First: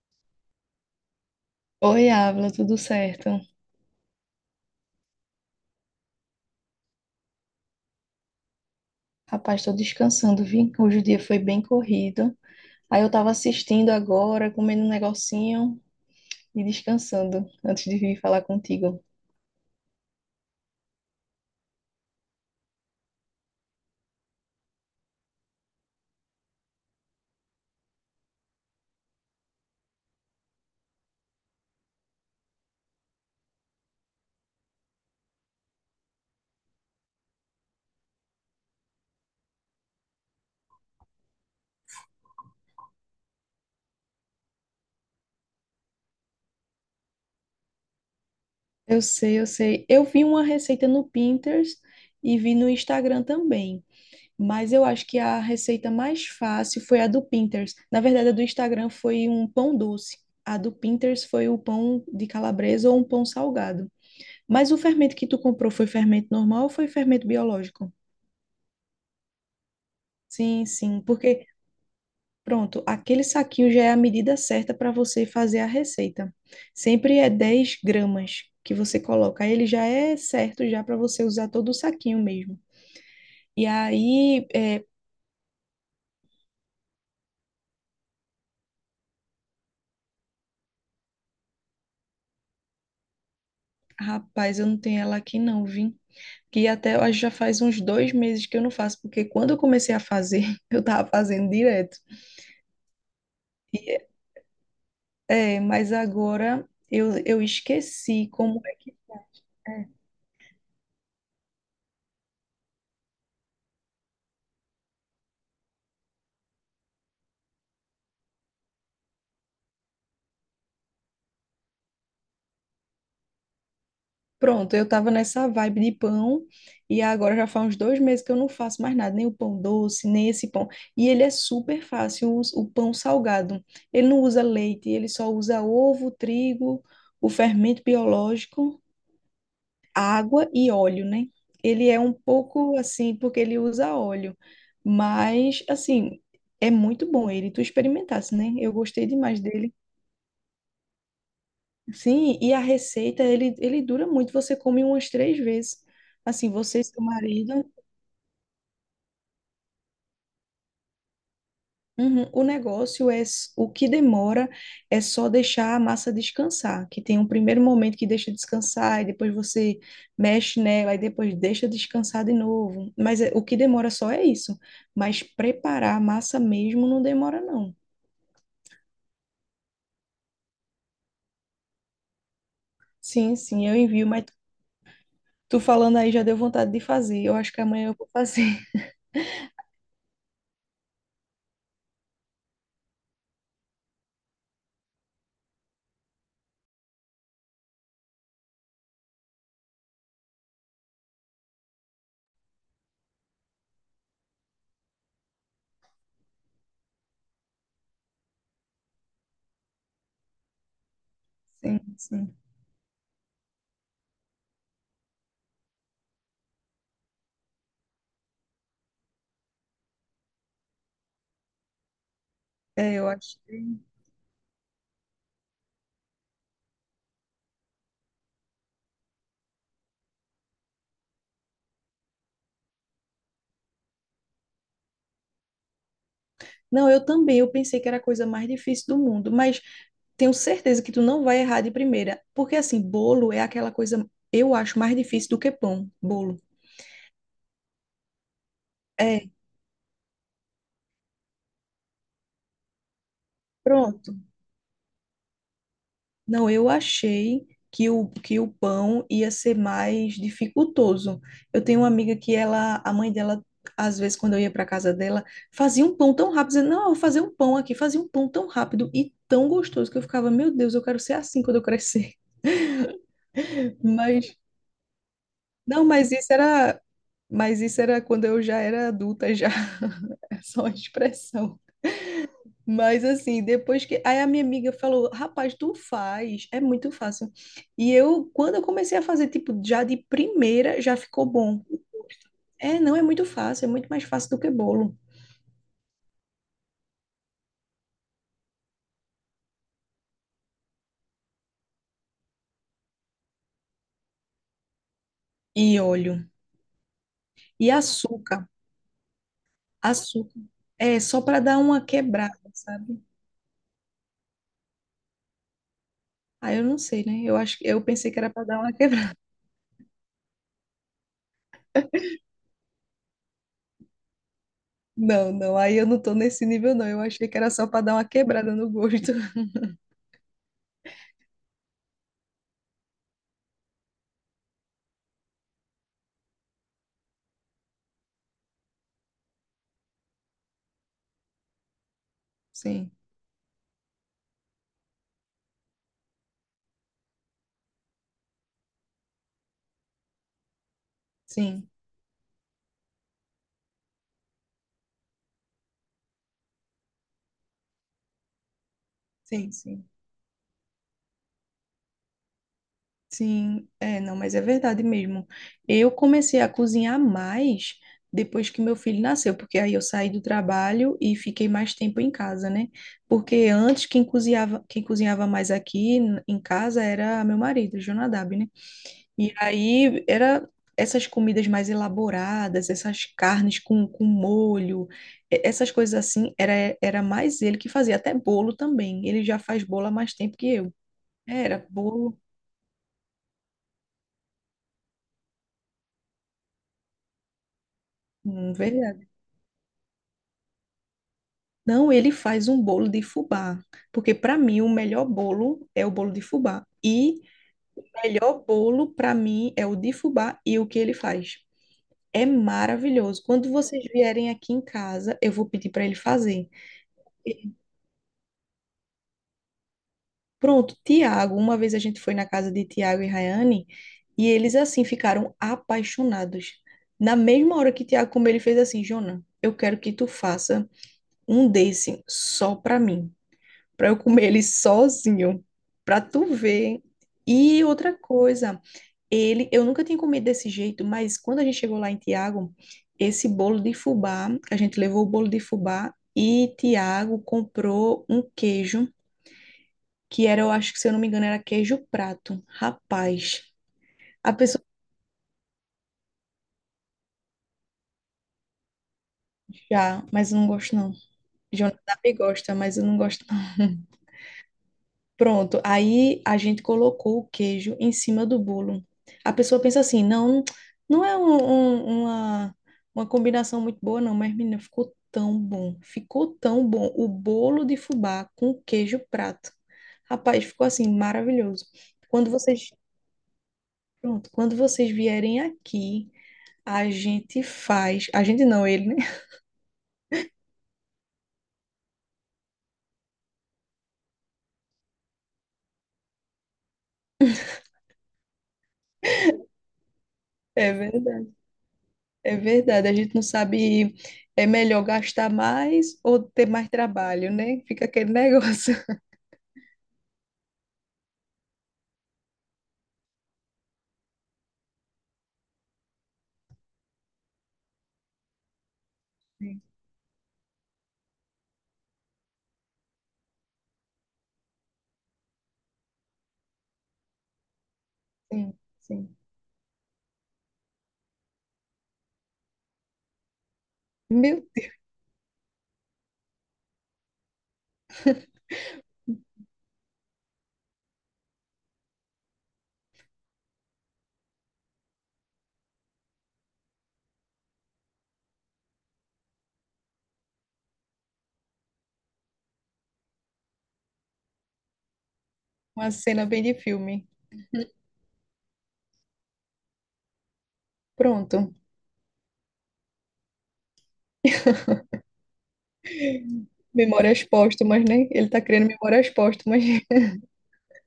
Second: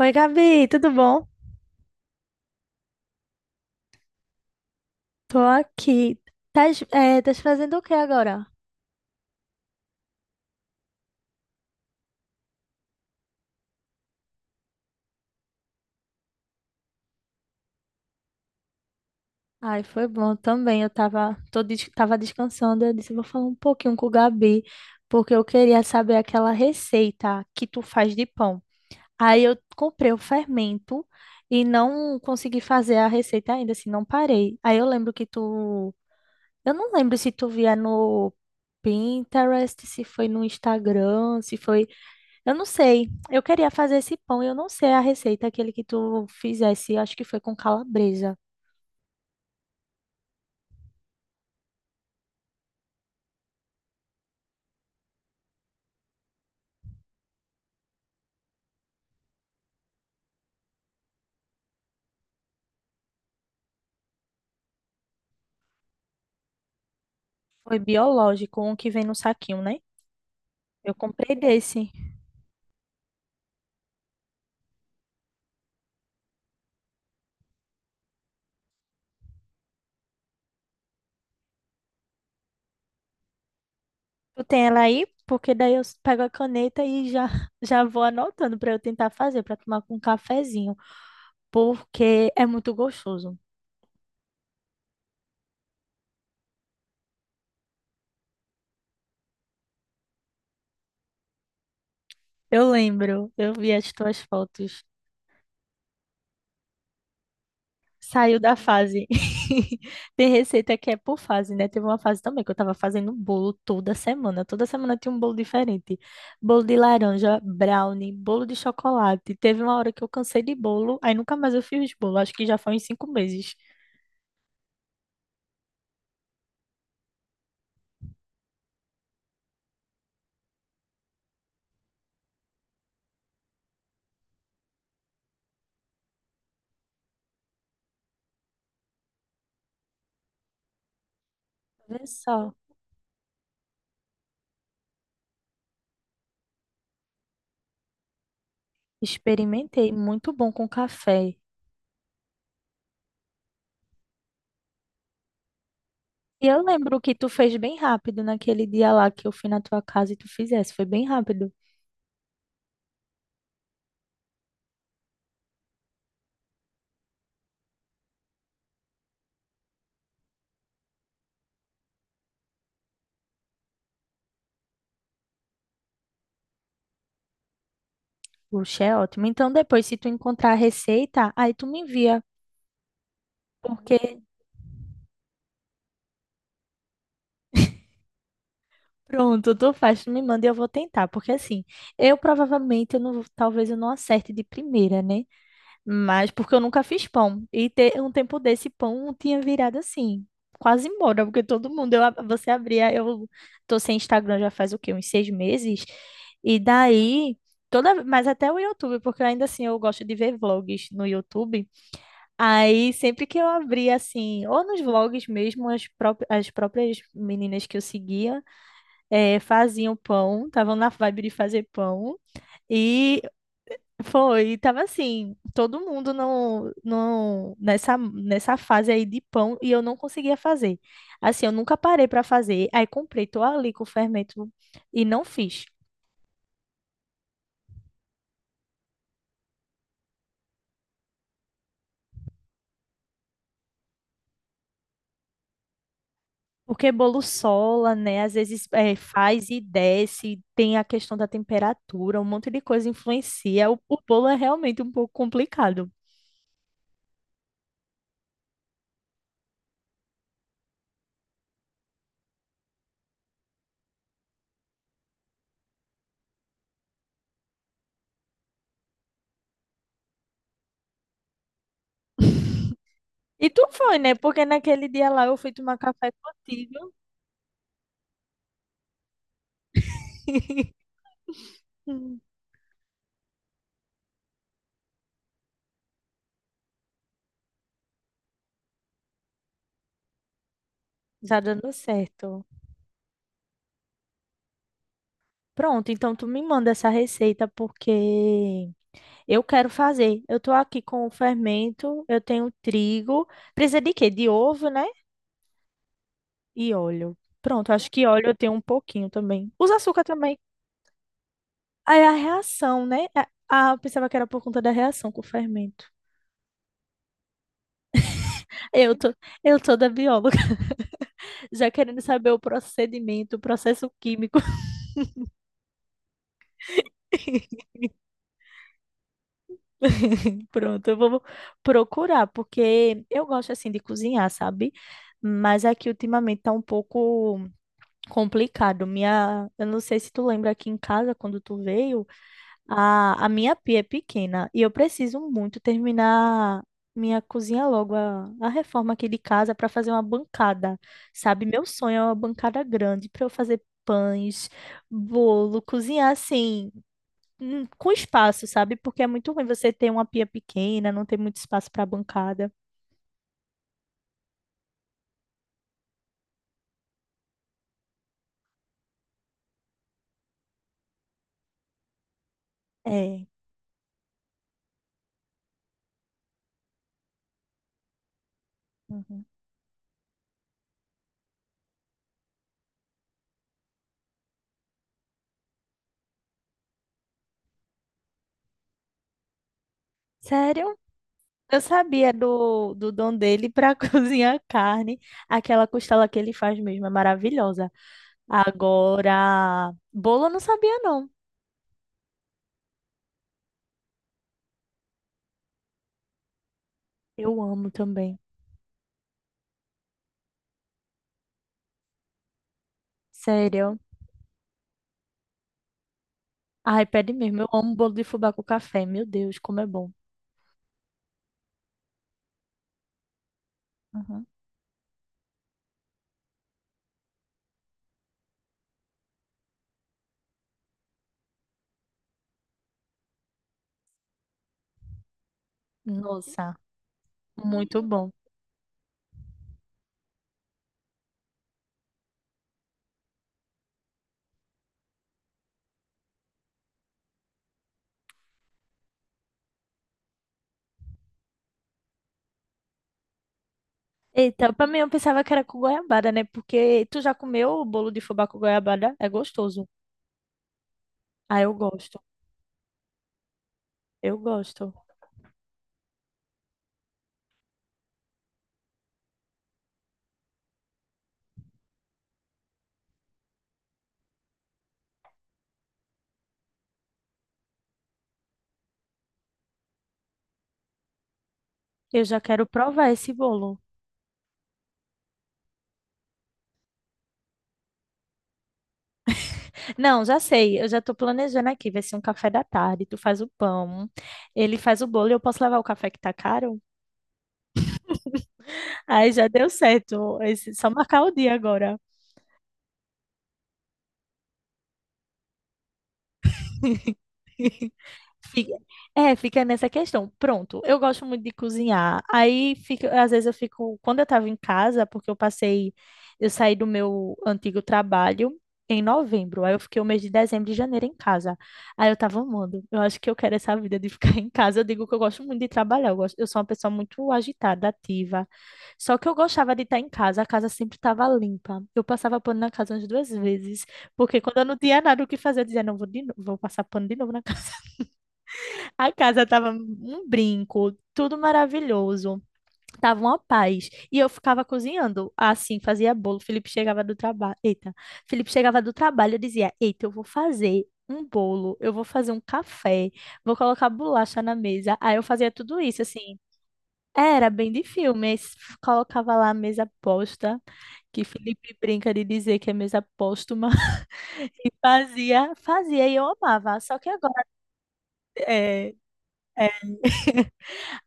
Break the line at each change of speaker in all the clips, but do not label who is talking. Oi, Gabi, tudo bom?
Oi, Ávila, tudo certo?
Tô aqui. Tás fazendo o que agora?
Rapaz, tô descansando, vi? Hoje o dia foi bem corrido. Aí eu tava assistindo agora, comendo um negocinho e descansando antes de vir falar contigo.
Ai, foi bom também. Eu tava descansando. Eu disse, vou falar um pouquinho com o Gabi, porque eu queria saber aquela receita que tu faz de pão. Aí eu comprei o fermento e não consegui fazer a receita ainda, assim, não parei. Aí eu lembro que tu. Eu não lembro se tu via no Pinterest, se foi no Instagram, se foi. Eu não sei. Eu queria fazer esse pão e eu não sei a receita, aquele que tu fizesse. Acho que foi com calabresa.
Eu sei, eu sei. Eu vi uma receita no Pinterest e vi no Instagram também, mas eu acho que a receita mais fácil foi a do Pinterest. Na verdade, a do Instagram foi um pão doce. A do Pinterest foi o pão de calabresa ou um pão salgado. Mas o fermento que tu comprou foi fermento normal ou foi fermento
Foi
biológico?
biológico, um que vem no saquinho, né?
Sim,
Eu
sim,
comprei
porque
desse.
pronto, aquele saquinho já é a medida certa para você fazer a receita. Sempre é 10 gramas que você coloca, aí ele já é certo já para você usar todo o saquinho mesmo. E
Tu
aí,
tem ela aí? Porque daí eu pego a caneta e já, já vou anotando para eu tentar fazer, para tomar com um cafezinho. Porque é muito gostoso.
rapaz, eu não tenho ela aqui não, vi. Que até eu acho que já faz uns 2 meses que eu não faço, porque quando eu comecei a fazer, eu tava fazendo direto.
Eu lembro, eu vi as
E,
tuas fotos.
mas agora eu esqueci
Saiu da
como é que
fase.
é.
Tem receita que é por fase, né? Teve uma fase também que eu tava fazendo bolo toda semana. Toda semana tinha um bolo diferente. Bolo de laranja, brownie, bolo de chocolate. Teve uma hora que eu cansei de bolo, aí nunca mais eu fiz bolo. Acho que já foi uns 5 meses.
Pronto, eu tava nessa vibe de pão e agora já faz uns 2 meses que eu não faço mais nada, nem o pão doce, nem esse pão. E ele é super fácil, o pão salgado. Ele não usa leite, ele só usa ovo, trigo, o fermento biológico, água e óleo, né? Ele é
Vê
um
só.
pouco assim, porque ele usa óleo, mas assim, é muito bom ele. Tu experimentasse, né? Eu gostei demais dele.
Experimentei, muito bom com café.
Sim, e a receita, ele dura muito, você come umas 3 vezes.
E
Assim,
eu
você e
lembro
seu
que tu fez
marido,
bem rápido naquele dia lá que eu fui na tua casa e tu fizesse. Foi bem rápido.
uhum, o negócio é, o que demora é só deixar a massa descansar, que tem um primeiro momento que deixa descansar, e depois você mexe nela, e depois deixa descansar de novo. Mas o que demora só é isso. Mas preparar a massa mesmo não demora, não.
Puxa, é ótimo. Então, depois, se tu encontrar a receita, aí tu me envia.
Sim, sim, eu envio,
Porque.
mas tu falando aí já deu vontade de fazer. Eu acho que amanhã eu vou fazer.
Pronto, tu faz, tu me manda e eu vou tentar, porque assim, eu provavelmente, eu não, talvez eu não acerte de primeira, né? Mas porque eu nunca fiz pão, e ter um tempo desse pão tinha virado assim, quase embora, porque todo mundo, eu, você abria, eu tô sem Instagram já faz o quê, uns 6 meses? E daí, toda, mas até o YouTube, porque ainda assim eu gosto de ver vlogs no YouTube.
Sim, sim.
Aí, sempre que eu abria, assim, ou nos vlogs mesmo, as próprias meninas que eu seguia é, faziam pão, estavam na vibe de fazer pão,
É, eu
e
acho.
foi, tava assim, todo mundo no, nessa fase aí de pão, e eu não conseguia fazer. Assim, eu nunca parei para fazer, aí comprei, tô ali com o fermento e não fiz.
Não, eu também, eu pensei que era a coisa mais difícil do mundo, mas tenho certeza que tu não vai errar de primeira, porque assim, bolo é aquela coisa, eu acho mais difícil do que pão, bolo.
Porque bolo sola, né? Às vezes é,
É,
faz e desce, tem a questão da temperatura, um monte de coisa influencia. O
pronto.
bolo é realmente um pouco complicado.
Não, eu achei que que o pão ia ser mais dificultoso. Eu tenho uma amiga que ela, a mãe dela, às vezes quando eu ia para casa dela, fazia um pão tão rápido, dizendo, não, eu vou fazer um pão aqui, fazia um pão tão rápido e tão gostoso que eu ficava, meu Deus, eu quero ser assim quando eu crescer.
E tu foi, né?
Mas
Porque naquele dia lá eu fui tomar
Não,
café
mas isso era,
contigo.
mas isso era quando eu já era adulta já. É só uma expressão.
Hum.
Mas assim, depois que aí a minha amiga falou, rapaz, tu faz, é muito fácil. E eu, quando eu comecei a fazer, tipo, já de primeira, já ficou
Tá
bom.
dando certo.
É, não é muito fácil, é muito mais fácil do que bolo.
Pronto, então tu me manda essa receita porque eu quero fazer. Eu tô aqui com o fermento, eu tenho trigo. Precisa de quê? De ovo, né?
E óleo.
E óleo.
E
Pronto, acho que óleo eu
açúcar.
tenho um pouquinho também. Usa açúcar também.
Açúcar. É só para dar uma
Aí a
quebrada,
reação,
sabe?
né? Ah, eu pensava que era por conta da reação com o fermento.
Ah, eu não sei, né? Eu acho que eu pensei que era para dar uma
Eu tô, eu tô da bióloga, já querendo saber o procedimento, o processo químico.
Não, não, aí eu não tô nesse nível, não. Eu achei que era só pra dar uma quebrada no gosto.
Pronto, eu vou procurar, porque eu gosto assim de cozinhar, sabe? Mas aqui ultimamente tá um pouco complicado. Minha, eu não sei se tu lembra aqui em casa quando tu veio,
Sim,
a minha pia é pequena e eu preciso muito terminar minha cozinha logo, a reforma aqui de casa para fazer uma bancada, sabe? Meu
sim,
sonho é uma bancada grande para eu fazer pães, bolo, cozinhar assim com espaço, sabe? Porque é muito ruim
sim,
você
sim.
ter uma pia pequena, não ter muito espaço para bancada.
Sim, é, não, mas é verdade mesmo. Eu comecei a cozinhar mais depois que meu filho nasceu, porque aí eu saí do trabalho e fiquei mais tempo em casa, né?
É.
Porque antes quem cozinhava mais aqui em casa era meu marido, Jonadab, né?
Uhum.
E aí era essas comidas mais elaboradas, essas carnes com molho, essas coisas assim, era mais ele que fazia, até bolo também. Ele já faz bolo há mais tempo que eu.
Sério? Eu
Era
sabia
bolo,
do dom dele para cozinhar carne. Aquela costela que ele faz mesmo é maravilhosa.
verdade.
Agora, bolo eu não sabia, não.
Não, ele faz um bolo de fubá, porque para mim o melhor bolo é o bolo de fubá. E
Eu amo
o
também.
melhor bolo para mim é o de fubá e o que ele faz. É maravilhoso. Quando
Sério.
vocês vierem aqui em casa, eu vou pedir para ele fazer.
Ai, pede mesmo. Eu amo bolo de fubá com café. Meu Deus, como é bom.
Pronto, Tiago, uma vez a gente foi na casa de Tiago e Rayane
Uhum.
e eles assim ficaram apaixonados. Na mesma hora que Tiago comeu, ele fez assim, Jona, eu quero que tu faça um desse só pra mim, pra eu comer ele sozinho, pra tu
Nossa,
ver. E
muito
outra
bom.
coisa, eu nunca tinha comido desse jeito, mas quando a gente chegou lá em Tiago, esse bolo de fubá, a gente levou o bolo de fubá e Tiago comprou um queijo que era, eu acho que se eu não me engano, era queijo prato. Rapaz, a
Eita,
pessoa
pra mim eu pensava que era com goiabada, né? Porque tu já comeu o bolo de fubá com goiabada? É gostoso.
já, mas eu não gosto não.
Ah, eu
Jonathan
gosto.
me gosta, mas eu não gosto não.
Eu gosto.
Pronto, aí a gente colocou o queijo em cima do bolo. A pessoa pensa assim, não, não é uma combinação muito boa não, mas menina, ficou tão bom, ficou tão bom. O bolo de fubá com queijo prato. Rapaz, ficou assim, maravilhoso.
Eu já
Quando
quero
vocês,
provar esse bolo.
pronto, quando vocês vierem aqui, a gente faz. A gente não, ele, né?
Não, já sei. Eu já tô planejando aqui. Vai ser um café da tarde. Tu faz o pão, ele faz o bolo e eu posso levar o café que tá caro? Aí já deu certo. Esse- só
É
marcar o
verdade.
dia agora.
É verdade. A gente não sabe. É melhor gastar mais ou ter mais trabalho, né? Fica aquele
Fica-
negócio.
é, fica nessa questão. Pronto, eu gosto muito de cozinhar. Aí, fica, às vezes eu fico, quando eu estava em casa, porque eu passei, eu saí do meu antigo trabalho em novembro. Aí eu
Sim,
fiquei o mês de dezembro e janeiro em casa. Aí eu tava amando. Eu acho que eu quero essa vida de ficar em casa. Eu digo que eu gosto muito de trabalhar. Eu gosto, eu sou uma pessoa muito agitada, ativa.
sim,
Só que eu
sim.
gostava de estar em casa. A casa sempre estava limpa. Eu passava pano na casa umas 2 vezes, porque quando eu
Meu
não
Deus,
tinha nada o que fazer, eu dizia, não, vou de novo, vou passar pano de novo na casa. A casa tava um brinco, tudo maravilhoso, tava uma paz. E eu ficava cozinhando, assim, fazia bolo. Felipe chegava do trabalho, eu dizia, eita, eu vou fazer um bolo, eu vou fazer um café, vou colocar bolacha na mesa. Aí eu fazia tudo isso,
uma
assim.
cena bem de filme.
Era bem de filme, colocava lá a mesa posta, que
Pronto.
Felipe brinca de dizer que é mesa póstuma, e fazia, fazia e eu amava. Só que
Memórias
agora,
póstumas, né? Ele tá criando
é,
memórias póstumas.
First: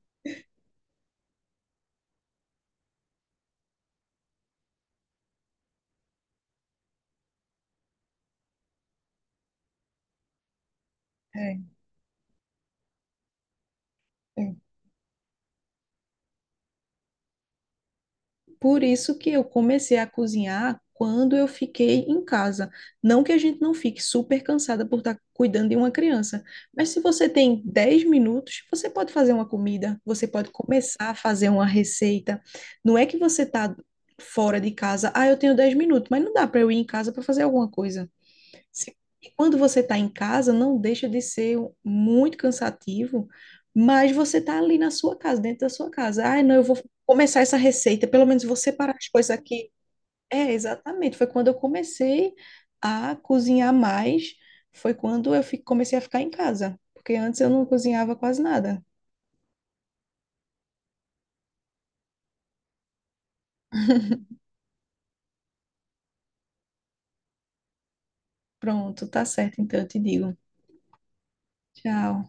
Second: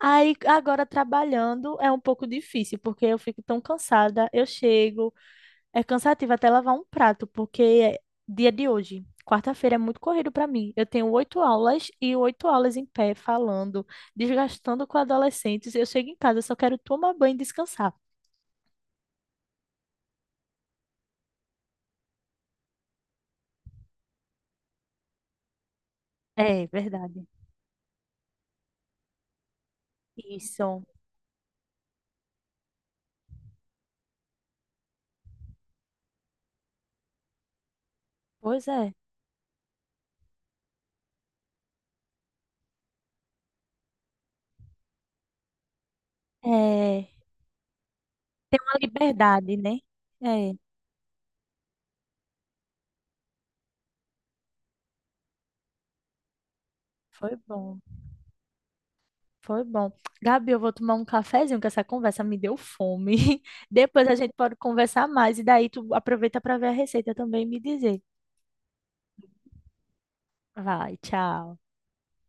aí agora trabalhando é um pouco difícil, porque eu fico tão cansada. Eu chego, é cansativo até lavar um prato, porque é dia de hoje, quarta-feira, é muito corrido para mim. Eu tenho oito
É,
aulas e 8 aulas em pé, falando,
é.
desgastando com adolescentes. Eu chego em casa, eu só quero tomar banho e descansar.
Por isso que eu comecei a cozinhar quando eu fiquei em casa. Não que a gente não fique super cansada por estar cuidando de uma criança,
É
mas se
verdade.
você tem 10 minutos, você pode fazer uma comida, você pode
Isso,
começar a fazer uma receita. Não é que você está fora de casa, ah, eu tenho 10 minutos, mas não dá para eu ir em casa para fazer alguma coisa.
pois é.
Se- E quando você está em casa, não deixa de ser muito cansativo, mas você está ali na sua casa, dentro da sua casa. Ah, não, eu vou
É,
começar essa receita, pelo menos vou
tem uma
separar as coisas
liberdade,
aqui.
né?
É,
É,
exatamente. Foi quando eu comecei a cozinhar mais, foi quando eu comecei a ficar em casa, porque
foi
antes eu não
bom.
cozinhava quase nada.
Foi bom. Gabi, eu vou tomar um cafezinho, que essa conversa me deu fome. Depois a gente pode conversar mais e daí tu aproveita para ver a receita também e me dizer.
Pronto, tá certo, então eu te digo.
Vai, tchau.
Tchau.